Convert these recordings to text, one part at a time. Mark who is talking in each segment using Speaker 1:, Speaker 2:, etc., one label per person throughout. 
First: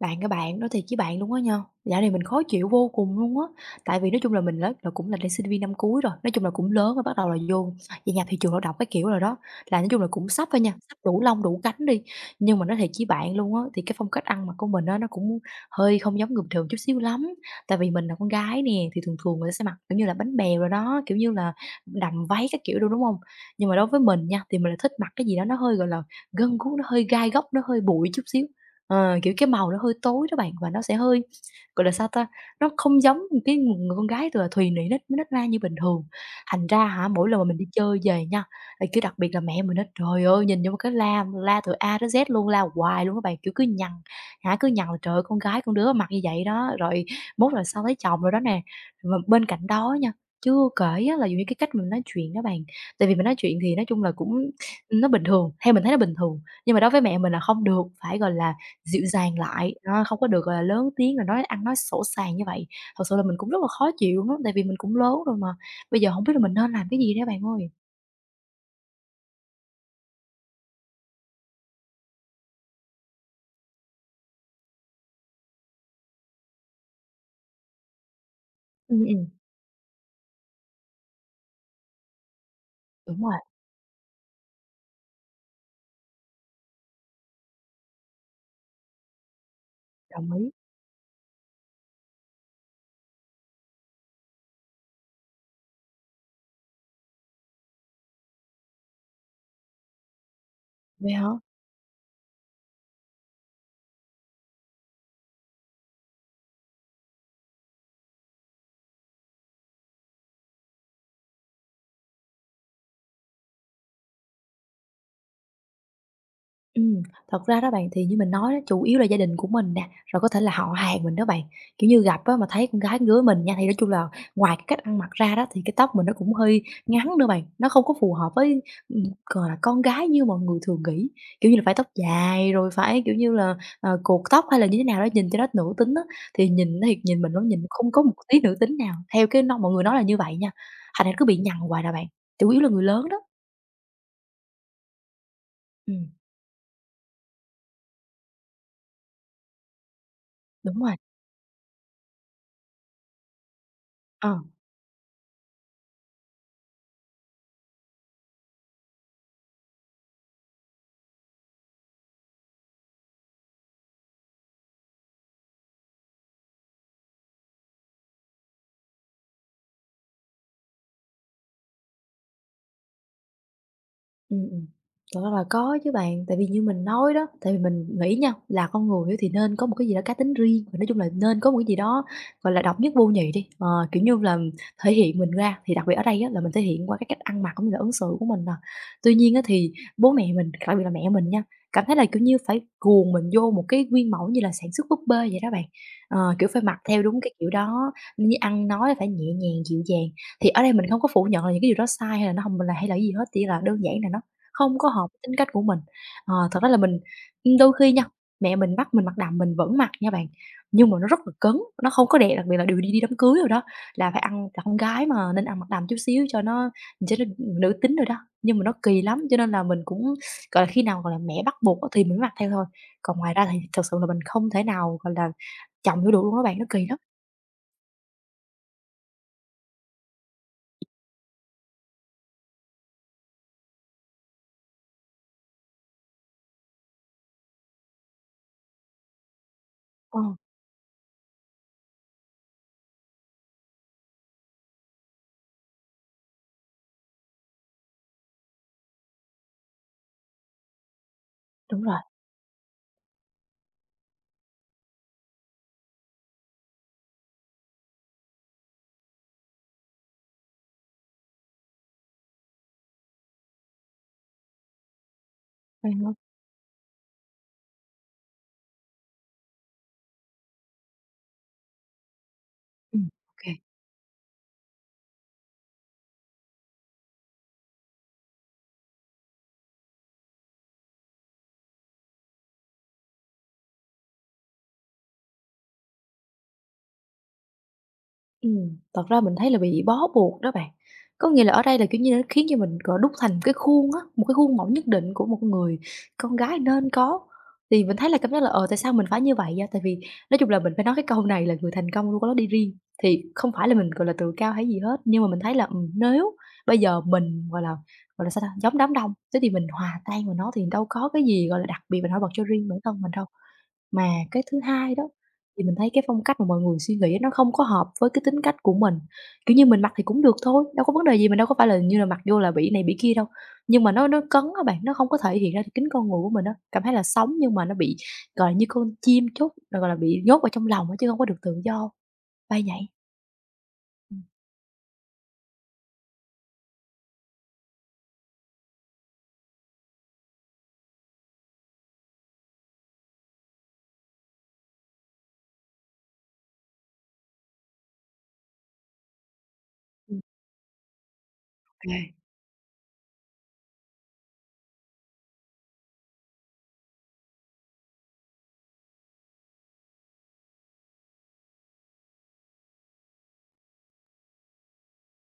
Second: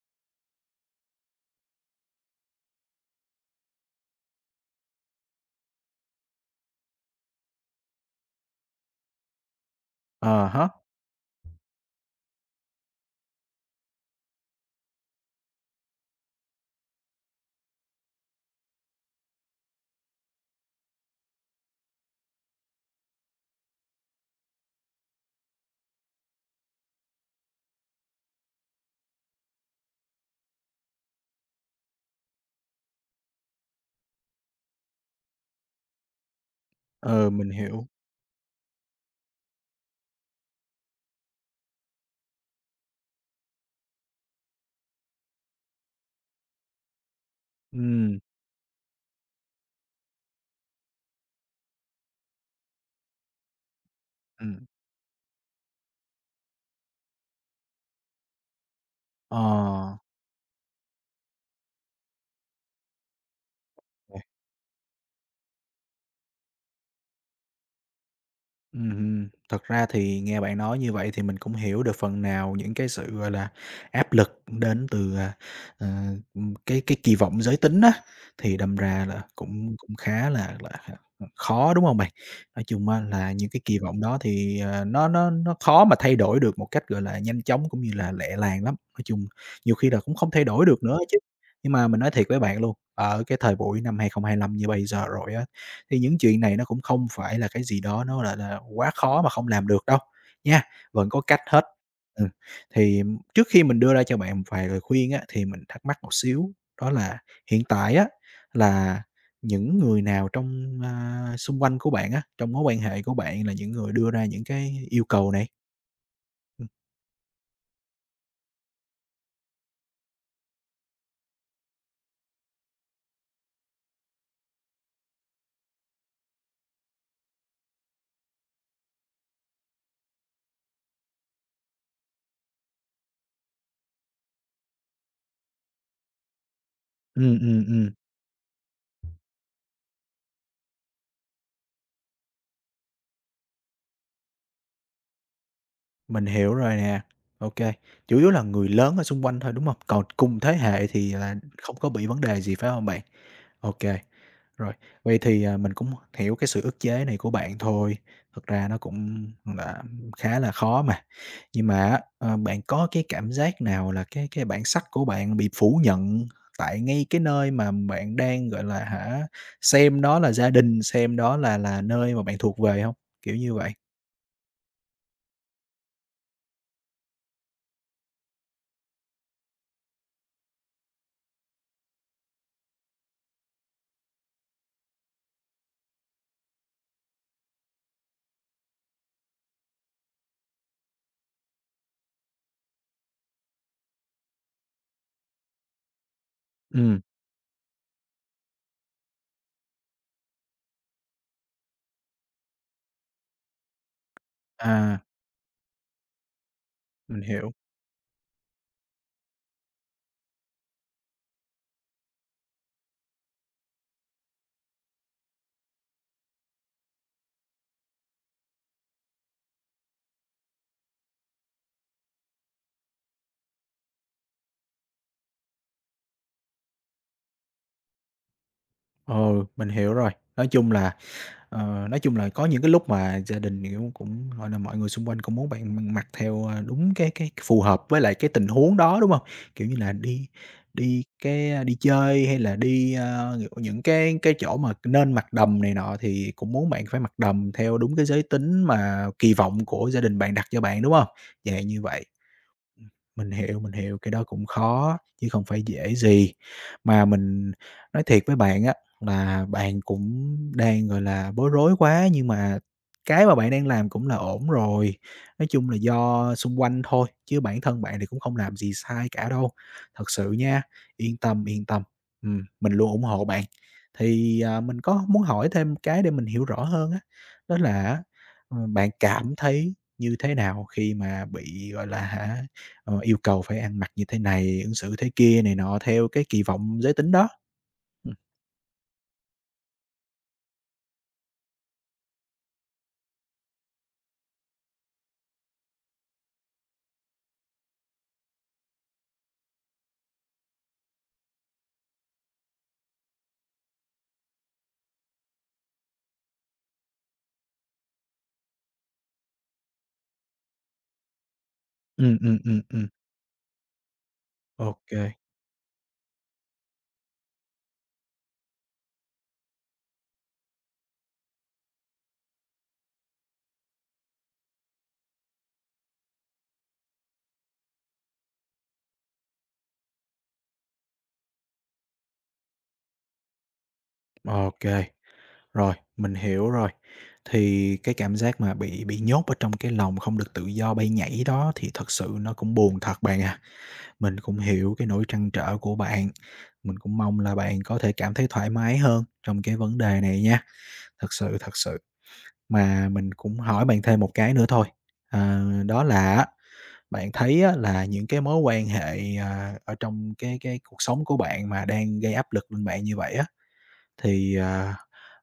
Speaker 1: Bạn ơi bạn, nói thiệt với bạn luôn á nha, dạo này mình khó chịu vô cùng luôn á. Tại vì nói chung là mình là cũng là đang sinh viên năm cuối rồi, nói chung là cũng lớn rồi, bắt đầu là vô về nhà thị trường lao động cái kiểu rồi đó. Là nói chung là cũng
Speaker 2: Ờ
Speaker 1: sắp thôi
Speaker 2: há.
Speaker 1: nha, sắp đủ lông đủ cánh đi. Nhưng mà nói thiệt với bạn luôn á, thì cái phong cách ăn mặc của mình á, nó cũng hơi không giống người bình thường chút xíu lắm. Tại vì mình là con gái nè, thì thường thường người ta sẽ mặc kiểu như là bánh bèo rồi đó, kiểu như là đầm váy các kiểu luôn đúng không? Nhưng mà đối với mình nha, thì mình là thích mặc cái gì đó nó hơi gọi là gân guốc, nó hơi gai góc, nó hơi bụi chút xíu. Kiểu, cái màu nó hơi tối đó bạn, và nó sẽ hơi, gọi là, sao ta, nó không giống một cái người người con gái từ thùy nị nết nết na như bình thường. Thành ra hả, mỗi
Speaker 2: Ừ,
Speaker 1: lần mà
Speaker 2: mình
Speaker 1: mình đi
Speaker 2: hiểu.
Speaker 1: chơi về nha, là, kiểu, đặc biệt là mẹ mình á, trời ơi, nhìn vô cái la la từ A tới Z luôn, la hoài luôn các bạn, kiểu, cứ nhằn, hả, cứ nhằn là "Trời ơi, con gái con đứa mặc như vậy đó, rồi mốt là sao lấy
Speaker 2: Ừm.
Speaker 1: chồng" rồi đó nè. Mà bên cạnh đó nha, chưa kể á là, dù như, cái cách mình nói chuyện đó bạn, tại vì mình nói chuyện thì nói chung là cũng
Speaker 2: Ừm.
Speaker 1: nó bình thường, theo mình thấy nó bình thường, nhưng mà đối với mẹ mình là không được, phải, gọi là dịu dàng
Speaker 2: Ờ.
Speaker 1: lại, đó, không có được, gọi là, lớn tiếng rồi nói ăn nói sổ sàng như vậy, thật sự là mình cũng rất là khó chịu á, tại vì mình cũng lớn rồi mà. Bây giờ hổng biết là mình nên làm cái gì đây bạn ơi?
Speaker 2: Thật ra thì nghe bạn nói như vậy thì mình cũng hiểu được phần nào những cái sự, gọi là, áp lực đến từ, ờ, cái kỳ vọng giới tính á, thì đâm
Speaker 1: Ừm,
Speaker 2: ra là
Speaker 1: ừm.
Speaker 2: cũng cũng khá là khó, đúng không bạn? Nói chung á
Speaker 1: Đúng
Speaker 2: là
Speaker 1: rồi,
Speaker 2: những cái kỳ vọng đó thì, nó khó mà thay đổi được một cách, gọi là, nhanh chóng cũng như là lẹ làng lắm, nói chung nhiều khi là cũng không
Speaker 1: đồng
Speaker 2: thay
Speaker 1: ý.
Speaker 2: đổi được nữa chứ. Nhưng mà mình nói thiệt với bạn luôn, ở cái thời buổi năm 2025 như bây giờ rồi á thì những chuyện này nó cũng không phải là cái gì đó nó, gọi là, quá khó mà không làm được đâu, nha, vẫn
Speaker 1: Vậy
Speaker 2: có
Speaker 1: hả?
Speaker 2: cách hết. Ừm, thì trước khi mình đưa ra cho bạn một vài lời khuyên á, thì mình thắc mắc một xíu, đó là hiện tại á, là những người nào trong, xung quanh của bạn á, trong mối quan hệ của bạn là những người đưa ra những cái yêu cầu này? Ừm,
Speaker 1: Ừm, thật ra đó bạn thì như mình nói đó, chủ yếu là gia đình của mình nè, rồi có thể là họ hàng mình đó bạn. Kiểu như, gặp á mà thấy con gái ngứa mình nha, thì nói chung là ngoài cái cách ăn mặc ra đó thì cái tóc mình nó cũng hơi ngắn nữa bạn, nó không có phù hợp với, gọi là, con gái như mọi người thường nghĩ. Kiểu như là phải tóc dài rồi phải, kiểu như là, cột tóc hay là như thế nào đó nhìn cho nó nữ tính á, thì nhìn nói thiệt nhìn mình
Speaker 2: ừm,
Speaker 1: nó
Speaker 2: ừm,
Speaker 1: nhìn
Speaker 2: ừm,
Speaker 1: không có một tí nữ tính nào, theo cái no mọi người nói là như vậy nha, thành ra cứ bị nhằn hoài à bạn, chủ yếu là người lớn đó. Ừm,
Speaker 2: mình hiểu rồi nè. OK, chủ yếu là người lớn ở xung quanh thôi, đúng không? Còn cùng thế
Speaker 1: đúng
Speaker 2: hệ
Speaker 1: rồi,
Speaker 2: thì là không có bị vấn đề gì, phải không bạn? OK.
Speaker 1: ờ.
Speaker 2: Rồi, vậy thì, mình cũng hiểu cái sự ức chế này của bạn thôi, thực ra nó cũng là khá là khó mà. Nhưng mà á, bạn có cái cảm giác nào là cái bản sắc của bạn bị phủ nhận tại ngay cái nơi mà bạn đang, gọi là, hả, xem đó là gia đình, xem đó là nơi mà bạn thuộc về không? Kiểu như vậy.
Speaker 1: Ừm, ừm. Thật ra là có chứ bạn, tại vì như mình nói đó, tại vì mình nghĩ nha, là con người á thì nên có một cái gì đó cá tính riêng, và nói chung là nên có một cái gì đó, gọi là, độc nhất vô nhị đi, kiểu như là, thể hiện mình ra. Thì đặc biệt ở đây á là mình thể hiện qua cái cách ăn mặc cũng như là ứng xử của mình nè. Tuy nhiên á thì bố mẹ mình, đặc biệt là mẹ mình nha, cảm thấy là, kiểu như, phải cuồng mình vô một cái nguyên mẫu như là sản xuất búp bê vậy đó bạn, kiểu, phải mặc
Speaker 2: Ừm.
Speaker 1: theo đúng cái kiểu đó, như ăn nói phải nhẹ nhàng, dịu dàng. Thì ở đây mình không có phủ nhận là những cái điều đó sai hay là nó không là hay là cái gì hết, chỉ là đơn giản là nó không có
Speaker 2: À,
Speaker 1: hợp với tính cách của mình. Thật ra là mình
Speaker 2: mình hiểu,
Speaker 1: đôi khi nha, mẹ mình bắt mình mặc đầm mình vẫn mặc nha bạn, nhưng mà nó rất là cứng, nó không có đẹp, đặc biệt là điều đi đi đám cưới rồi đó, là phải ăn là con gái mà nên ăn mặc đầm chút xíu cho nó nữ tính rồi đó. Nhưng mà nó kỳ lắm, cho nên là mình cũng, gọi là, khi nào, gọi là, mẹ bắt buộc á thì mình mới mặc theo thôi, còn ngoài ra thì thật sự là mình không thể nào, gọi là, chồng vô được luôn á bạn, nó kỳ lắm.
Speaker 2: ừ, mình hiểu rồi. Nói chung là có những cái lúc mà gia đình, kiểu, cũng, gọi là, mọi người xung quanh cũng muốn bạn mặc theo, đúng cái phù hợp với lại cái tình huống đó, đúng không? Kiểu như là,
Speaker 1: Ờ,
Speaker 2: đi đi cái, ờ, đi chơi hay là đi, kiểu, những cái chỗ mà nên mặc đầm này nọ thì cũng muốn bạn phải mặc đầm theo đúng cái giới tính mà kỳ vọng của gia đình bạn đặt cho bạn, đúng không? Dạng như
Speaker 1: đúng rồi,
Speaker 2: vậy. Mình hiểu, cái đó cũng khó chứ không phải dễ gì. Mà mình nói thiệt với bạn á là bạn cũng đang, gọi là, bối rối quá, nhưng mà cái mà bạn đang làm cũng là ổn rồi. Nói chung là
Speaker 1: vậy hả?
Speaker 2: do xung quanh thôi, chứ bản thân bạn thì cũng không làm gì sai cả đâu. Thật sự nha, yên tâm, mình luôn ủng
Speaker 1: Ừm,
Speaker 2: hộ bạn.
Speaker 1: OK.
Speaker 2: Thì, mình có muốn hỏi thêm cái để mình hiểu rõ hơn á, đó là á, bạn cảm thấy như thế nào khi mà bị, gọi là, hả yêu cầu phải ăn mặc như thế này, ứng xử thế kia này nọ theo cái kỳ vọng giới tính đó. Ừ,
Speaker 1: Thật ra mình thấy là bị bó buộc đó bạn. Có nghĩa là ở đây là, kiểu như, nó khiến cho mình, gọi, đúc thành một cái khuôn á, một cái khuôn mẫu nhất định của một người con gái nên có. Thì mình thấy là cảm giác là, tại sao mình phải như vậy vậy? Tại vì nói chung là mình phải nói cái câu này là "Người thành công luôn có lối đi riêng." Thì không phải là mình, gọi là, tự cao hay gì hết, nhưng mà mình thấy là, nếu bây giờ mình, gọi là, sao ta, giống đám đông, thế thì mình hòa tan vào nó thì đâu có cái gì, gọi là, đặc biệt mình
Speaker 2: ừ,
Speaker 1: nổi bật
Speaker 2: ừ,
Speaker 1: cho
Speaker 2: ừ,
Speaker 1: riêng bản thân mình đâu. Mà cái thứ
Speaker 2: ok
Speaker 1: hai
Speaker 2: kê,
Speaker 1: đó, thì mình thấy cái phong cách mà mọi người suy nghĩ nó không có hợp với cái tính cách của mình. Kiểu như, mình mặc thì cũng được thôi, đâu có vấn đề gì, mình đâu có phải là như là mặc vô là bị này bị kia đâu. Nhưng mà nó cấn các bạn, nó không có thể hiện ra được chính con người của mình á, cảm thấy là sống nhưng mà nó bị, gọi là, như con chim chóc, rồi, gọi là, bị nhốt vào trong lòng á chứ không có được tự do, bay nhảy. Ừm.
Speaker 2: rồi, mình hiểu rồi. Thì cái cảm giác mà bị nhốt ở trong cái lồng không được tự do bay nhảy đó thì thật sự nó cũng buồn thật bạn à. Mình cũng hiểu cái nỗi trăn trở của bạn, mình cũng mong là bạn có thể cảm thấy thoải mái hơn trong cái vấn đề
Speaker 1: Ừm,
Speaker 2: này nha. Thật sự, thật sự.
Speaker 1: à.
Speaker 2: Mà mình cũng hỏi bạn thêm một cái nữa thôi, đó là á, bạn thấy á là những cái mối quan hệ, ở trong cái cuộc sống của bạn mà đang gây áp lực lên bạn như vậy á, thì,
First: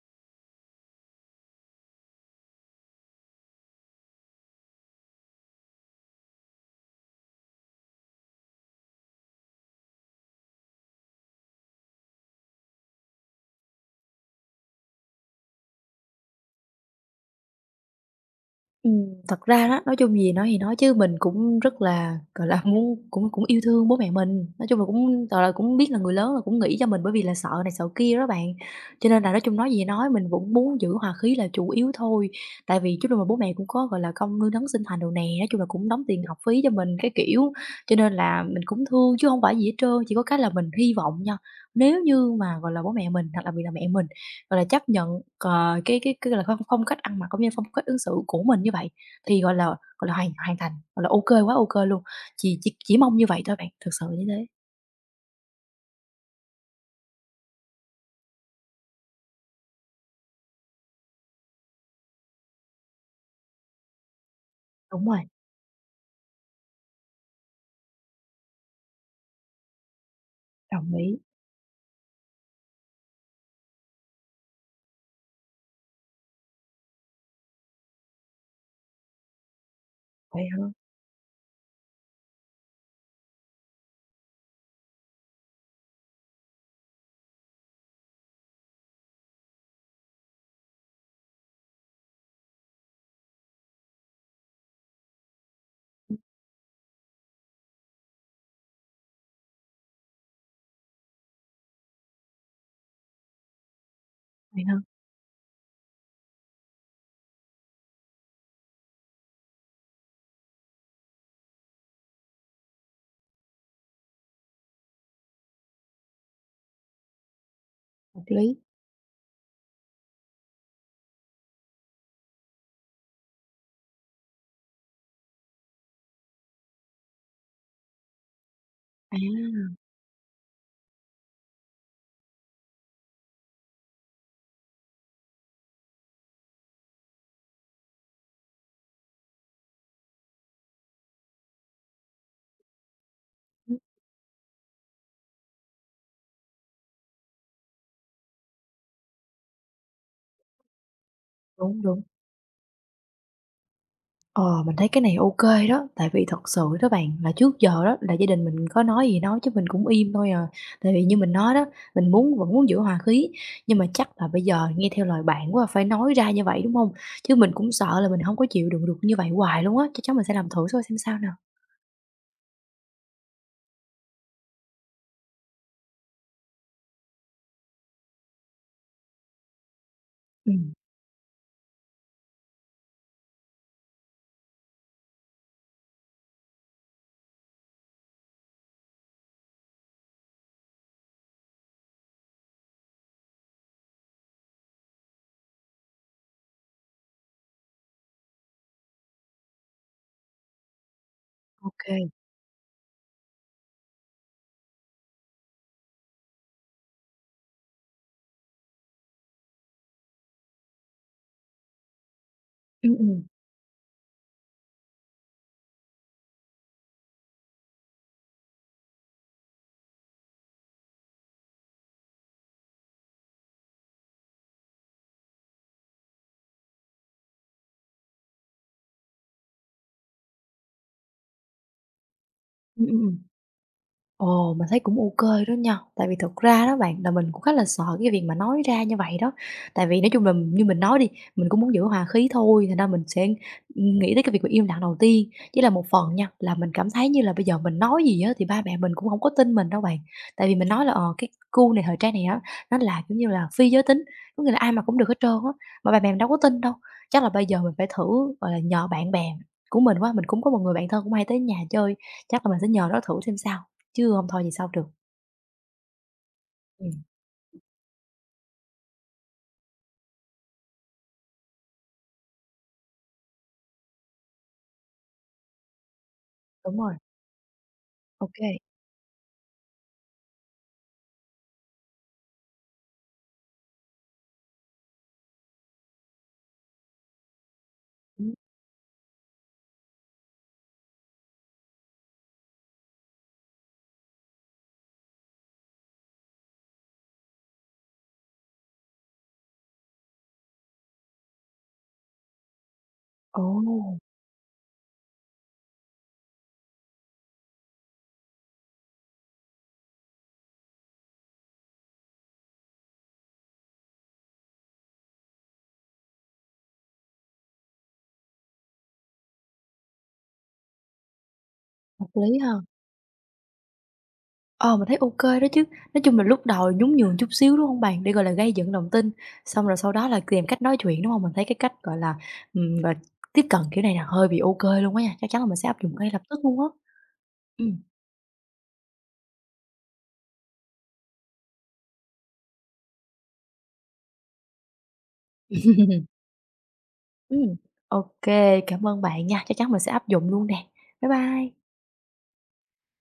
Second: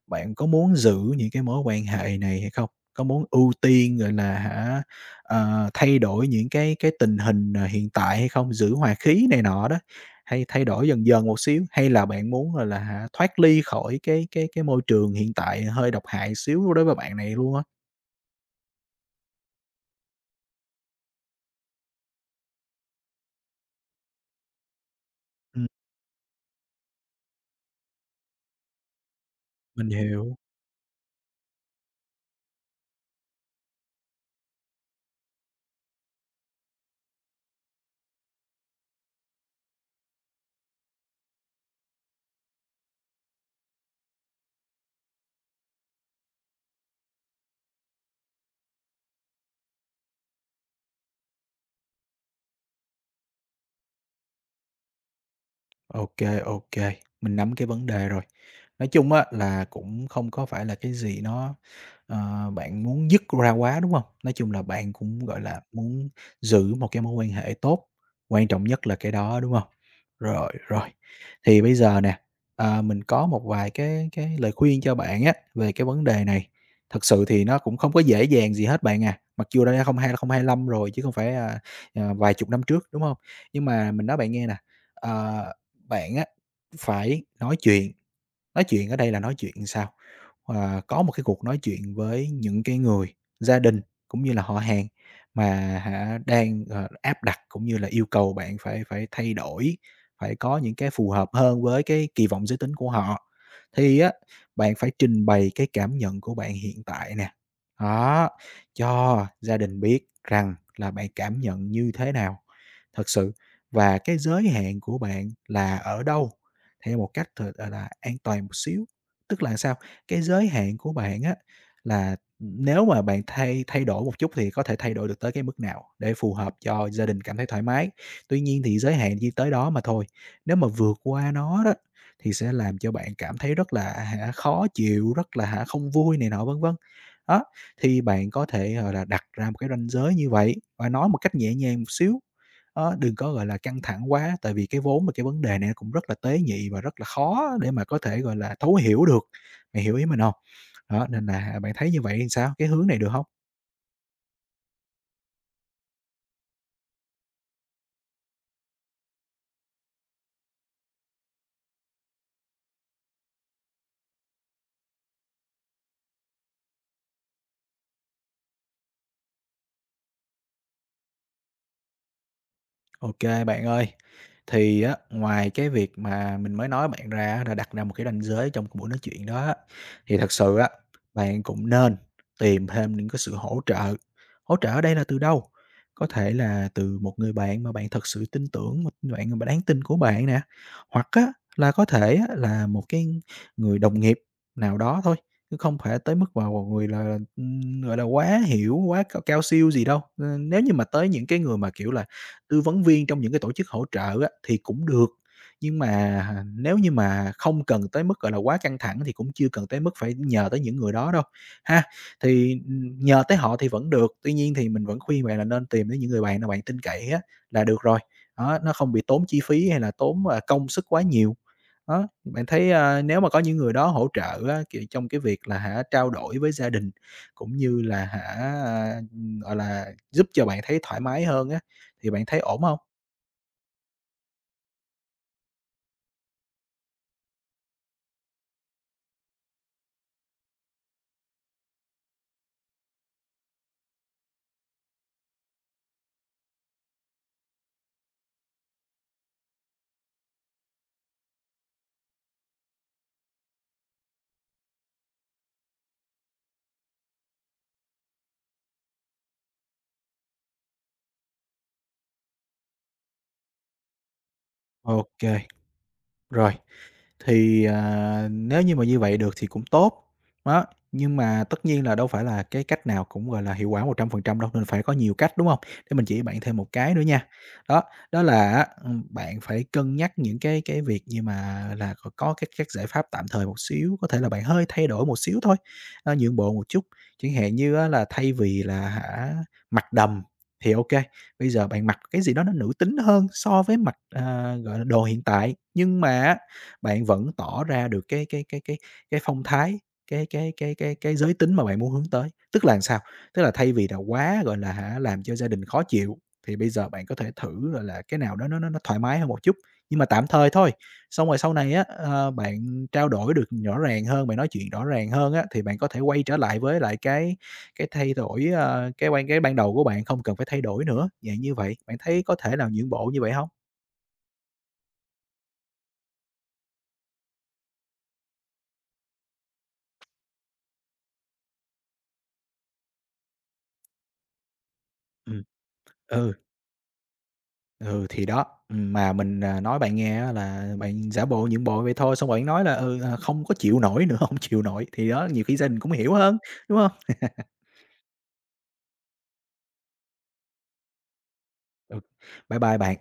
Speaker 2: bạn có muốn giữ những cái mối quan hệ này hay không? Có muốn ưu tiên, gọi là, hả, thay đổi những cái tình hình, hiện tại hay không? Giữ hòa khí này nọ đó, hay thay đổi dần dần một xíu? Hay là bạn muốn, gọi là hả, thoát ly khỏi cái môi trường hiện tại hơi độc hại xíu đối với bạn này luôn á?
Speaker 1: Thật ra đó, nói chung gì nói thì nói chứ mình cũng rất là, gọi là, muốn cũng cũng yêu thương bố mẹ mình, nói chung là cũng, gọi là,
Speaker 2: Ừm,
Speaker 1: cũng biết là người lớn là cũng nghĩ cho mình bởi vì là sợ này sợ kia đó bạn. Cho nên là nói chung nói gì
Speaker 2: mình
Speaker 1: nói mình
Speaker 2: hiểu.
Speaker 1: vẫn muốn giữ hòa khí là chủ yếu thôi, tại vì chút nào mà bố mẹ cũng có, gọi là, công nuôi nấng sinh thành đồ nè, nói chung là cũng đóng tiền học phí cho mình cái kiểu, cho nên là mình cũng thương chứ không phải gì hết trơn. Chỉ có cái là mình hy vọng nha, nếu như mà, gọi là, bố mẹ mình hoặc là, vì là mẹ mình gọi là, chấp nhận, cái cái, là, phong phong cách ăn mặc cũng như phong cách ứng xử của mình như vậy thì, gọi là, hoàn hoàn thành, gọi là, ok quá ok luôn, chỉ mong như vậy thôi bạn, thực sự như thế.
Speaker 2: OK OK, mình nắm cái vấn đề rồi. Nói chung á là cũng không có phải là cái gì nó, bạn muốn dứt ra quá, đúng không? Nói chung là bạn
Speaker 1: Đúng rồi,
Speaker 2: cũng, gọi là, muốn giữ một cái mối quan hệ tốt, quan trọng nhất là cái đó, đúng không? Rồi, rồi,
Speaker 1: đồng ý,
Speaker 2: thì bây giờ nè, mình có một vài cái lời khuyên cho bạn á về cái vấn đề này. Thật sự thì nó cũng không có dễ dàng gì hết bạn à, mặc dù đây
Speaker 1: vậy
Speaker 2: 2020-2025
Speaker 1: hơn
Speaker 2: rồi chứ không phải, vài chục năm trước, đúng không? Nhưng mà mình nói bạn nghe nè, ờ bạn á, phải nói chuyện. Nói chuyện ở đây là nói chuyện sao? Ờ, có một cái cuộc nói chuyện với những cái người, gia đình cũng như là họ hàng mà hả đang, áp đặt cũng như là yêu cầu bạn phải phải thay đổi, phải có những cái phù hợp hơn với cái kỳ vọng giới tính của họ. Thì á,
Speaker 1: vậy
Speaker 2: bạn
Speaker 1: hơn,
Speaker 2: phải trình bày cái cảm nhận của bạn hiện tại nè, đó, cho gia đình biết rằng là bạn cảm nhận như thế nào thật sự và cái giới hạn của bạn là ở đâu theo một cách thật, là, an
Speaker 1: hợp
Speaker 2: toàn một
Speaker 1: lý.
Speaker 2: xíu. Tức là sao? Cái giới hạn của bạn á là nếu mà bạn thay thay đổi một chút thì có thể thay đổi được tới cái mức nào để phù hợp cho gia đình cảm thấy thoải mái. Tuy nhiên thì giới
Speaker 1: À,
Speaker 2: hạn chỉ tới đó mà thôi. Nếu mà vượt qua nó đó thì sẽ làm cho bạn cảm thấy rất là hả, khó chịu, rất là hả, không vui này nọ vân vân. Đó, thì bạn có thể, gọi là, đặt ra một cái ranh giới như vậy và nói một cách nhẹ nhàng một xíu. Đó, đừng có, gọi là, căng thẳng quá, tại vì cái vốn mà cái vấn đề này nó cũng rất là tế nhị và rất là khó để mà có thể, gọi là, thấu hiểu được. Bạn hiểu ý mình không? Đó, nên là bạn
Speaker 1: đúng,
Speaker 2: thấy
Speaker 1: đúng.
Speaker 2: như vậy thì sao? Cái hướng này được không?
Speaker 1: Ờ, mình thấy cái này ok đó, tại vì thật sự đó bạn, là trước giờ đó là gia đình mình có nói gì nói chứ mình cũng im thôi à. Tại vì như mình nói đó, mình muốn vẫn muốn giữ hòa khí, nhưng mà chắc là bây giờ nghe theo lời bạn quá phải nói ra như vậy, đúng không? Chứ mình cũng sợ là mình không có chịu đựng được như vậy hoài luôn á, chắc chắn mình sẽ làm thử thôi xem sao nào.
Speaker 2: OK bạn ơi. Thì á, ngoài cái việc mà mình mới nói bạn ra á, là đặt ra một cái ranh giới trong cái buổi nói chuyện đó á, thì thật sự á,
Speaker 1: Ừm,
Speaker 2: bạn cũng nên tìm thêm những cái sự hỗ trợ. Hỗ trợ ở đây là từ đâu? Có thể là từ một người bạn mà bạn thật sự tin tưởng, một người bạn mà đáng tin của bạn nè, hoặc á, là có thể á, là một cái người đồng nghiệp nào đó thôi, chứ không phải tới mức vào một người là, gọi là, quá hiểu, quá cao cao siêu gì đâu. Ờ, nếu như mà tới những cái người
Speaker 1: ô
Speaker 2: mà, kiểu
Speaker 1: kê.
Speaker 2: là tư vấn viên trong những cái tổ chức hỗ trợ á, thì cũng được, nhưng mà nếu như mà không cần tới mức, gọi là, quá căng thẳng thì cũng chưa cần tới mức phải nhờ tới những người đó đâu, ha. Thì,
Speaker 1: Ừm, ừm.
Speaker 2: nhờ tới họ thì vẫn được, tuy nhiên thì mình vẫn khuyên bạn là nên tìm đến những người bạn nào bạn tin cậy á là được rồi, đó, nó không bị tốn chi phí hay là tốn, công sức quá nhiều. Đó, bạn thấy, nếu mà có những người đó hỗ trợ á, kiểu, trong cái việc là hả, trao đổi với gia đình cũng như là hả, à, gọi là, giúp cho bạn thấy thoải mái hơn á thì bạn thấy ổn hông?
Speaker 1: Ừm, Ồ, mình thấy cũng ok đó nha, tại vì thật ra đó bạn, là mình cũng khá là sợ cái việc mà nói ra như vậy đó. Tại vì nói chung là như mình nói đi, mình cũng muốn giữ hòa khí thôi, thành ra mình sẽ, nghĩ tới cái việc mà im lặng đầu tiên. Chỉ là một phần nha, là mình cảm thấy như là bây giờ mình nói gì á thì ba mẹ mình cũng không có tin mình đâu bạn. Tại vì mình nói là, cái cu này, thời trang này á, nó là, kiểu như là, phi giới tính, có nghĩa là ai mà cũng được hết trơn á, mà ba mẹ mình đâu có tin đâu. Chắc là bây giờ mình phải thử, gọi là, nhờ bạn bè của mình quá, mình cũng có một người bạn thân cũng hay tới nhà chơi, chắc là mình sẽ nhờ nó thử xem sao. Chứ không thôi thì sao được.
Speaker 2: OK, rồi.
Speaker 1: Ừm,
Speaker 2: Thì, nếu như mà như vậy được thì cũng tốt, đó, nhưng mà tất nhiên là đâu phải là cái cách nào cũng, gọi là, hiệu quả 100% đâu, nên phải có nhiều cách, đúng hông? Để mình chỉ bạn thêm một
Speaker 1: đúng rồi,
Speaker 2: cái nữa nha. Đó, đó
Speaker 1: ok kê.
Speaker 2: là á, bạn phải cân nhắc những cái việc như mà là có các giải pháp tạm thời một xíu, có thể là bạn hơi thay đổi một xíu thôi, nhượng bộ một chút, chẳng hạn như á là thay vì là hả, mặc đầm thì OK, bây giờ bạn mặc cái gì đó nó nữ tính hơn so với mặc, gọi là, đồ hiện tại, nhưng mà á, bạn vẫn tỏ ra được cái phong thái, cái giới tính mà bạn muốn hướng tới. Tức là làm sao? Tức
Speaker 1: Ồ,
Speaker 2: là thay vì là quá, gọi là hả, làm cho gia đình khó chịu, thì bây giờ bạn có thể thử, gọi là, cái nào đó nó thoải mái hơn một chút, nhưng mà tạm thời thôi. Xong rồi sau này á, bạn trao đổi được rõ ràng hơn, bạn nói chuyện rõ ràng hơn á, thì bạn có thể quay trở lại với lại cái thay đổi, cái ban đầu của bạn không cần phải thay đổi nữa, dạng như vậy. Bạn
Speaker 1: hợp
Speaker 2: thấy có
Speaker 1: lý ha.
Speaker 2: thể nào nhượng bộ như vậy không?
Speaker 1: Ờ, mình thấy ok đó chứ. Nói chung là lúc đầu nhún nhường chút xíu, đúng không bạn? Để, gọi là, gây dựng lòng tin, xong rồi sau đó là tìm cách nói chuyện, đúng không? Mình thấy cái cách, gọi là, gọi là tiếp cận kiểu này là hơi bị ok luôn á nha, chắc chắn
Speaker 2: Ừm,
Speaker 1: là mình sẽ áp dụng ngay lập
Speaker 2: ừ,
Speaker 1: tức luôn á. Ừm,
Speaker 2: ừ, thì đó, mà mình, nói bạn nghe á là bạn giả bộ nhượng bộ vậy thôi, xong bạn nói là, không có chịu nổi nữa, không chịu nổi, thì đó, nhiều khi gia đình cũng hiểu hơn, đúng không?
Speaker 1: ừm, ô cảm ơn bạn nha, chắc chắn mình sẽ áp dụng luôn nè. Bye bye.
Speaker 2: Ừ, bye bye bạn.